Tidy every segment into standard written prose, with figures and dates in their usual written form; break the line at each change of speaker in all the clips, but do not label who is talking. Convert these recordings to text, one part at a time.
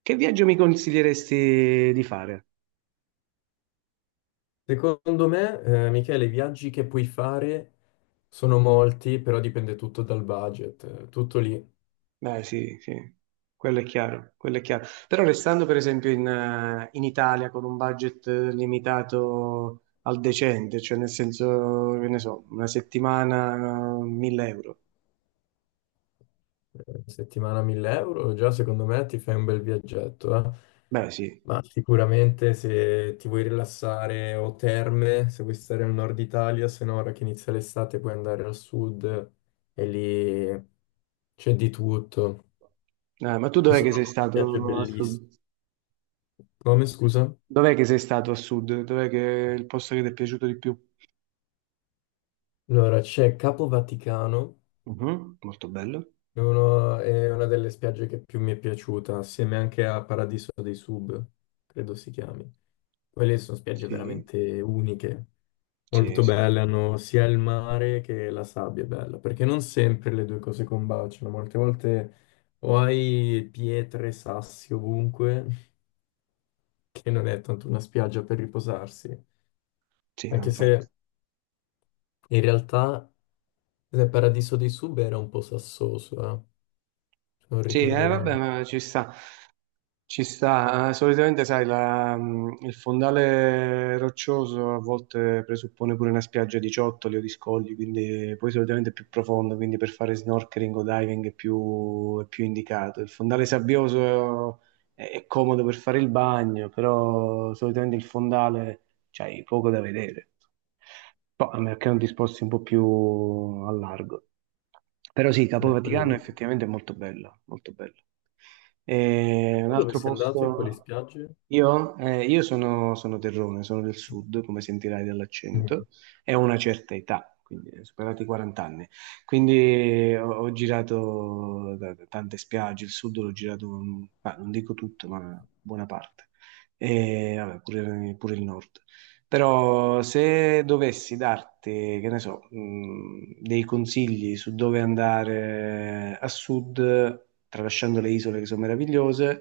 Che viaggio mi consiglieresti di fare?
Secondo me, Michele, i viaggi che puoi fare sono molti, però dipende tutto dal budget. Tutto lì.
Beh, sì, sì, quello è chiaro, quello è chiaro. Però restando per esempio in Italia con un budget limitato al decente, cioè nel senso, che ne so, una settimana, 1.000 euro.
Settimana 1000 euro, già secondo me ti fai un bel viaggetto, eh.
Beh, sì.
Ma sicuramente se ti vuoi rilassare o terme, se vuoi stare al nord Italia, se no ora che inizia l'estate puoi andare al sud e lì c'è di tutto.
Ma tu
Ci
dov'è che
sono
sei
viaggi
stato a
bellissimi.
sud?
Come scusa?
Dov'è che sei stato a sud? Dov'è che è il posto che ti è piaciuto di più?
Allora, c'è Capo Vaticano.
Mhm, molto bello.
È una delle spiagge che più mi è piaciuta, assieme anche a Paradiso dei Sub, credo si chiami. Quelle sono spiagge
Sì,
veramente uniche,
sì,
molto
sì.
belle, hanno sia il mare che la sabbia è bella, perché non sempre le due cose combaciano, molte volte o hai pietre, sassi ovunque, che non è tanto una spiaggia per riposarsi,
Sì, no,
anche
infatti.
se in realtà il Paradiso dei Sub era un po' sassoso, se non
Sì,
ricordo male.
vabbè, ma ci sta. Ci sta, solitamente sai, il fondale roccioso a volte presuppone pure una spiaggia di ciottoli o di scogli, quindi poi solitamente è più profondo, quindi per fare snorkeling o diving è più indicato. Il fondale sabbioso è comodo per fare il bagno, però solitamente il fondale c'hai poco da vedere. Poi, a meno che non ti sposti un po' più a largo. Però sì, Capo
Quello è.
Vaticano effettivamente è effettivamente molto bella, molto bella. E un
Tu dove
altro
sei andato in quelle
posto.
spiagge?
Io sono terrone, sono del sud, come sentirai
Mm.
dall'accento, e ho una certa età, quindi superati i 40 anni. Quindi ho girato da tante spiagge, il sud l'ho girato, ma non dico tutto, ma buona parte. E vabbè, pure pure il nord. Però se dovessi darti, che ne so, dei consigli su dove andare a sud, tralasciando le isole che sono meravigliose,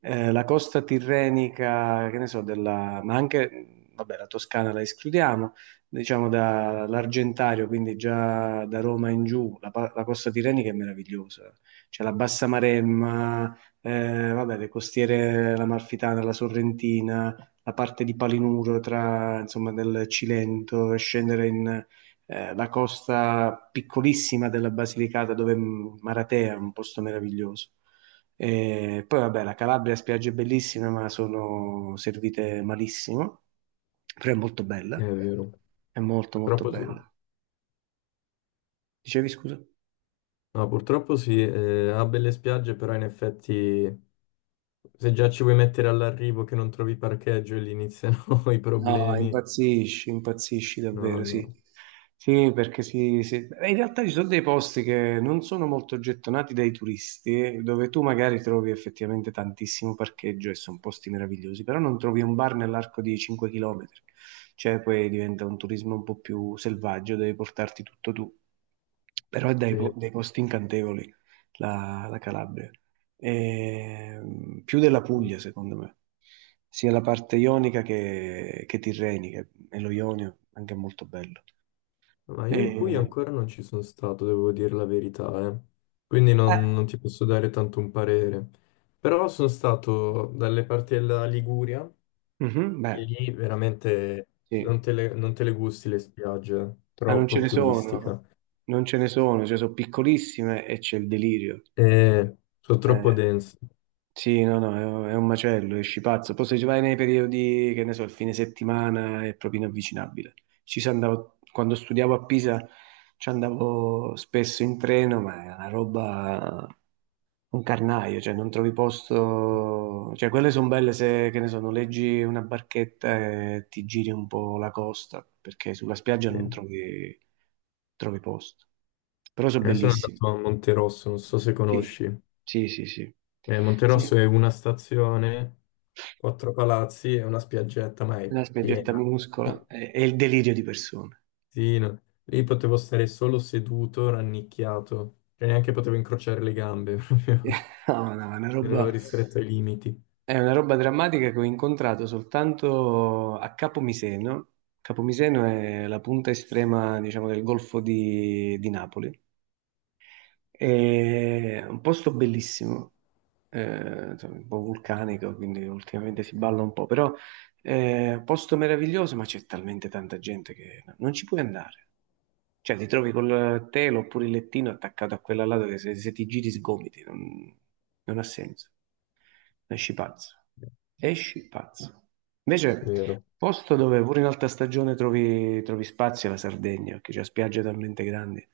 la costa tirrenica, che ne so, ma anche, vabbè, la Toscana la escludiamo, diciamo dall'Argentario, quindi già da Roma in giù, la costa tirrenica è meravigliosa. C'è la Bassa Maremma, vabbè, le costiere, l'Amalfitana, la Sorrentina, la parte di Palinuro tra, insomma, del Cilento e scendere in, la costa piccolissima della Basilicata dove Maratea è un posto meraviglioso. E poi vabbè, la Calabria ha spiagge bellissime, ma sono servite malissimo, però è molto bella,
È vero,
è molto molto
purtroppo sì.
bella. Dicevi scusa?
No, purtroppo sì, ha belle spiagge, però in effetti se già ci vuoi mettere all'arrivo che non trovi parcheggio e lì iniziano i
No,
problemi.
impazzisci, impazzisci
No,
davvero, sì.
no.
Sì, perché sì, sì. In realtà ci sono dei posti che non sono molto gettonati dai turisti, dove tu magari trovi effettivamente tantissimo parcheggio e sono posti meravigliosi, però non trovi un bar nell'arco di 5 km. Cioè, poi diventa un turismo un po' più selvaggio, devi portarti tutto tu. Però è dai,
Sì.
dei posti incantevoli la Calabria. Più della Puglia, secondo me, sia la parte ionica che tirrenica, e lo Ionio anche è molto bello.
Ma io in Puglia
Eh,
ancora non ci sono stato, devo dire la verità, eh. Quindi
eh,
non ti posso dare tanto un parere. Però sono stato dalle parti della Liguria.
mhm,
E
beh,
lì veramente
sì,
non te le gusti le spiagge,
ma non ce
troppo
ne
turistica.
sono, non ce ne sono, cioè sono piccolissime e c'è il delirio.
E sono troppo
Eh,
dense.
Sì, no, no, è un macello, esci pazzo. Poi se ci vai nei periodi, che ne so, il fine settimana è proprio inavvicinabile. Ci si andavo, quando studiavo a Pisa ci andavo spesso in treno, ma è una roba, un carnaio, cioè non trovi posto. Cioè quelle sono belle se, che ne so, noleggi una barchetta e ti giri un po' la costa, perché sulla spiaggia
Sì.
non trovi, trovi posto. Però sono
Sono
bellissimi.
andato a Monterosso, non so se
Sì,
conosci.
sì, sì, sì. Sì.
Monterosso è una stazione, quattro palazzi e una spiaggetta, ma è
Una spiaggetta
piena.
minuscola,
Sì,
è il delirio di persone.
sì, no. Lì potevo stare solo seduto, rannicchiato, e neanche potevo incrociare le gambe, proprio.
No, no, è una
Ero
roba,
ristretto ai limiti.
è una roba drammatica che ho incontrato soltanto a Capomiseno. Capomiseno è la punta estrema, diciamo, del Golfo di Napoli. È un posto bellissimo, insomma, un po' vulcanico, quindi ultimamente si balla un po', però posto meraviglioso, ma c'è talmente tanta gente che no, non ci puoi andare. Cioè, ti trovi col telo oppure il lettino attaccato a quella lato che se ti giri sgomiti, non ha senso. Esci pazzo. Esci pazzo. Invece,
Vero.
posto dove pure in alta stagione trovi, trovi spazi è la Sardegna, che c'è spiagge talmente grandi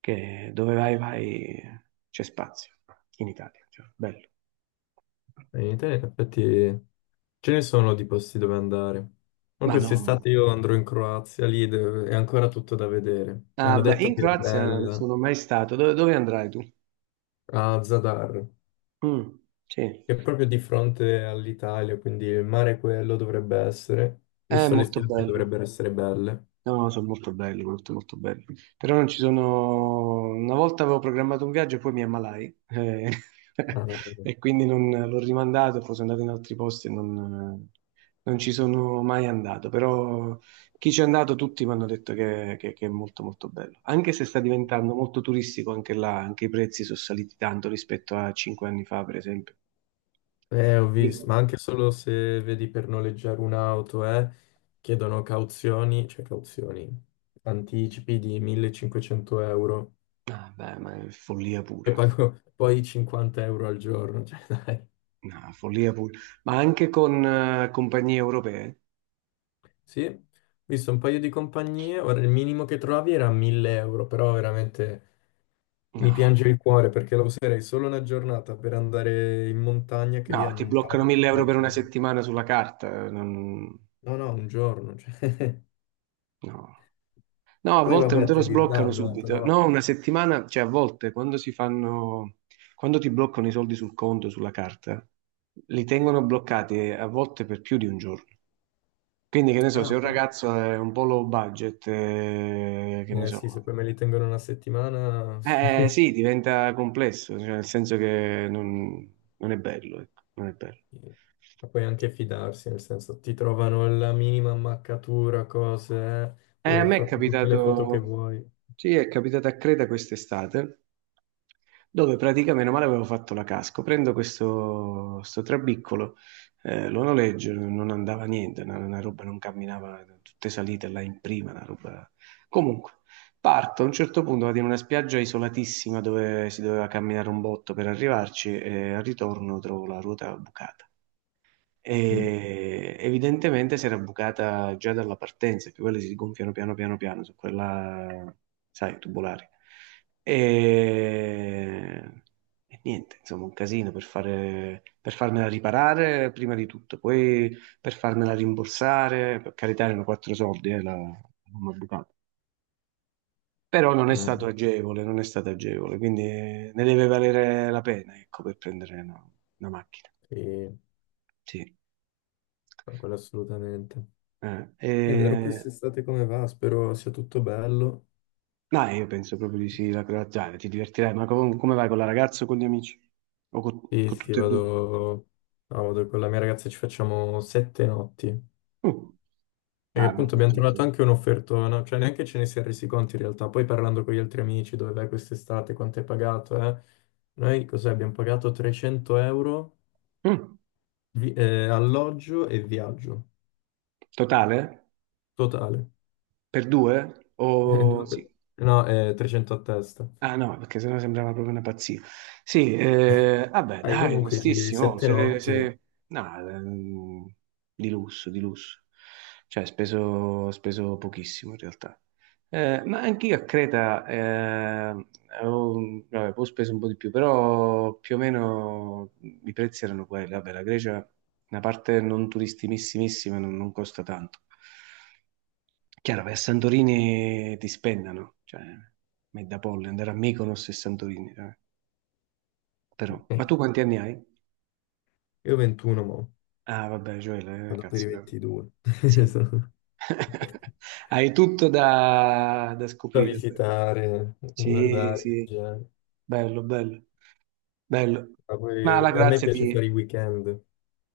che dove vai, vai, c'è spazio in Italia. Cioè, bello.
In Italia, in effetti, ce ne sono di posti dove andare. Ma
Madonna.
quest'estate io andrò in Croazia, è ancora tutto da vedere. Mi
Ah,
hanno
beh,
detto
in
che è
Croazia non
bella
sono mai stato. Dove andrai tu?
a Zadar,
Mm, sì,
che è proprio di fronte all'Italia, quindi il mare quello dovrebbe essere,
è
visto le
molto
spiagge
bello.
dovrebbero essere belle.
No, sono molto belli, molto molto belli. Però non ci sono. Una volta avevo programmato un viaggio e poi mi ammalai.
Ah,
E quindi non l'ho rimandato, poi sono andato in altri posti e non ci sono mai andato. Però chi ci è andato tutti mi hanno detto che è molto molto bello. Anche se sta diventando molto turistico anche là, anche i prezzi sono saliti tanto rispetto a 5 anni fa, per esempio.
ho visto, ma anche solo se vedi per noleggiare un'auto, chiedono cauzioni, cioè cauzioni, anticipi di 1500 euro
Ah, beh, ma è follia
e
pura.
pago poi 50 euro al giorno. Cioè, dai.
No, follia pura. Ma anche con compagnie europee?
Sì, ho visto un paio di compagnie, ora il minimo che trovavi era 1000 euro, però veramente mi piange
No,
il cuore perché la userei solo una giornata per andare in montagna che lì
no,
hanno
ti
un
bloccano
parco
1.000 euro per una settimana sulla carta.
No, no, un giorno, cioè.
No. No, a
Poi
volte non
vabbè,
te lo
te li
sbloccano
ridanno,
subito.
però.
No, una settimana, cioè a volte quando si fanno, quando ti bloccano i soldi sul conto, sulla carta, li tengono bloccati a volte per più di un giorno. Quindi, che ne so,
Ah,
se un ragazzo è un po' low budget, che ne
sì, se
so.
poi me li tengono una settimana.
Sì, diventa complesso, cioè, nel senso che non è bello, ecco, non è bello.
Ma puoi anche fidarsi, nel senso, ti trovano la minima ammaccatura, cose,
Eh,
puoi
a
aver
me è
fatto tutte le foto che
capitato,
vuoi.
sì, è capitato a Creta quest'estate, dove praticamente, meno male, avevo fatto la casco. Prendo questo, sto trabiccolo, lo noleggio, non andava niente, una roba non camminava, tutte salite là in prima, una roba. Comunque, parto, a un certo punto vado in una spiaggia isolatissima dove si doveva camminare un botto per arrivarci e al ritorno trovo la ruota bucata
Mm,
e evidentemente si era bucata già dalla partenza, che quelle si gonfiano piano piano piano su quella, sai, tubolare. E, e niente, insomma, un casino per farmela riparare prima di tutto, poi per farmela rimborsare, per carità erano quattro soldi, la gomma bucata. Però non è stato
mm,
agevole, non è stato agevole, quindi ne deve valere la pena, ecco, per prendere una macchina.
sì.
Sì.
Ma quello assolutamente.
Eh,
Io vedrò
e-
quest'estate come va, spero sia tutto bello.
No, io penso proprio di sì, la croaziana, ti divertirai, ma come vai con la ragazza o con gli amici? O
Sì,
con
sì,
tutte e due?
vado, no, vado con la mia ragazza, ci facciamo 7 notti.
Mm.
Perché
Ah, beh,
appunto
beh,
abbiamo
beh,
trovato anche
beh.
un'offertona, cioè neanche ce ne si è resi conto in realtà. Poi parlando con gli altri amici, dove vai quest'estate, quanto hai pagato, eh? Noi cos'è? Abbiamo pagato 300 euro
Mm.
alloggio e viaggio,
Totale?
totale.
Per due? O sì.
No, 300 a testa.
Ah no, perché sennò sembrava proprio una pazzia. Sì, vabbè,
Raga,
dai,
comunque,
onestissimo,
sette notti.
no, di lusso, di lusso. Cioè, speso pochissimo in realtà. Ma anch'io a Creta avevo, vabbè, poi ho speso un po' di più, però più o meno i prezzi erano quelli. Vabbè, la Grecia, una parte non turistimissima non costa tanto. Chiaro, vai a Santorini ti spennano, cioè, Medapolli, andare a Mykonos e Santorini. Però, ma tu
Eh,
quanti anni hai?
Io 21 mo.
Ah, vabbè, Gioele,
Vado per i
cazzo.
22.
Sì.
Esatto.
Hai tutto da
Da
scoprire, però.
visitare,
Sì,
guardare,
sì,
viaggiare.
bello, bello, bello.
Ma
Ma la
poi a me
grazia
piace fare i
ti.
weekend,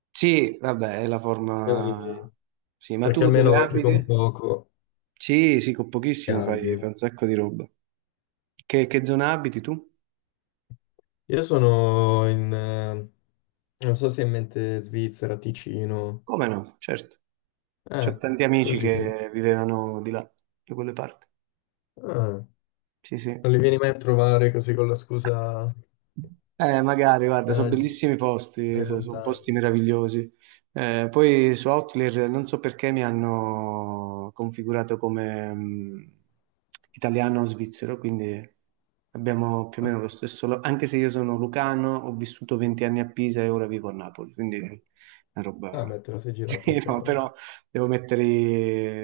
Sì, vabbè, è la forma.
quindi-
Sì, ma
perché
tu dove
almeno anche con
abiti?
poco
Sì, sì, con pochissimo fai,
viaggi.
fai un sacco di roba. Che zona abiti tu?
Io sono in, eh, Non so se è in mente Svizzera, Ticino.
Come no? Certo. C'ho
Eh,
tanti amici
Lì.
che vivevano di là, da quelle parti.
Ah,
Sì,
non
sì.
li vieni mai a trovare così con la scusa
Magari, guarda, sono
viaggi,
bellissimi posti,
delle
posti
montagne.
meravigliosi. Poi su Outlier non so perché mi hanno configurato come italiano o svizzero, quindi abbiamo più o
Ah,
meno lo stesso. Anche se io sono lucano, ho vissuto 20 anni a Pisa e ora vivo a Napoli, quindi è una
ah,
roba.
beh, te la sei girato un
Sì, no,
po'.
però devo mettere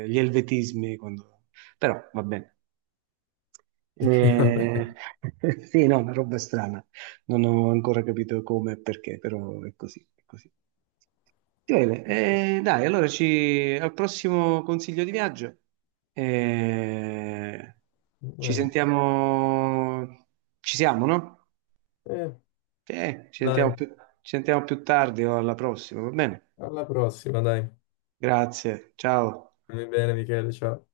gli elvetismi quando. Però va bene.
Vabbè.
Eh, sì, no, una roba strana. Non ho ancora capito come e perché, però è così, è così. Bene, dai, allora ci. Al prossimo consiglio di viaggio. Eh, ci
Eh,
sentiamo. Ci siamo, no?
Eh, dai,
Ci sentiamo più tardi o alla prossima, va bene?
alla prossima, dai.
Grazie, ciao.
Stammi bene, Michele, ciao.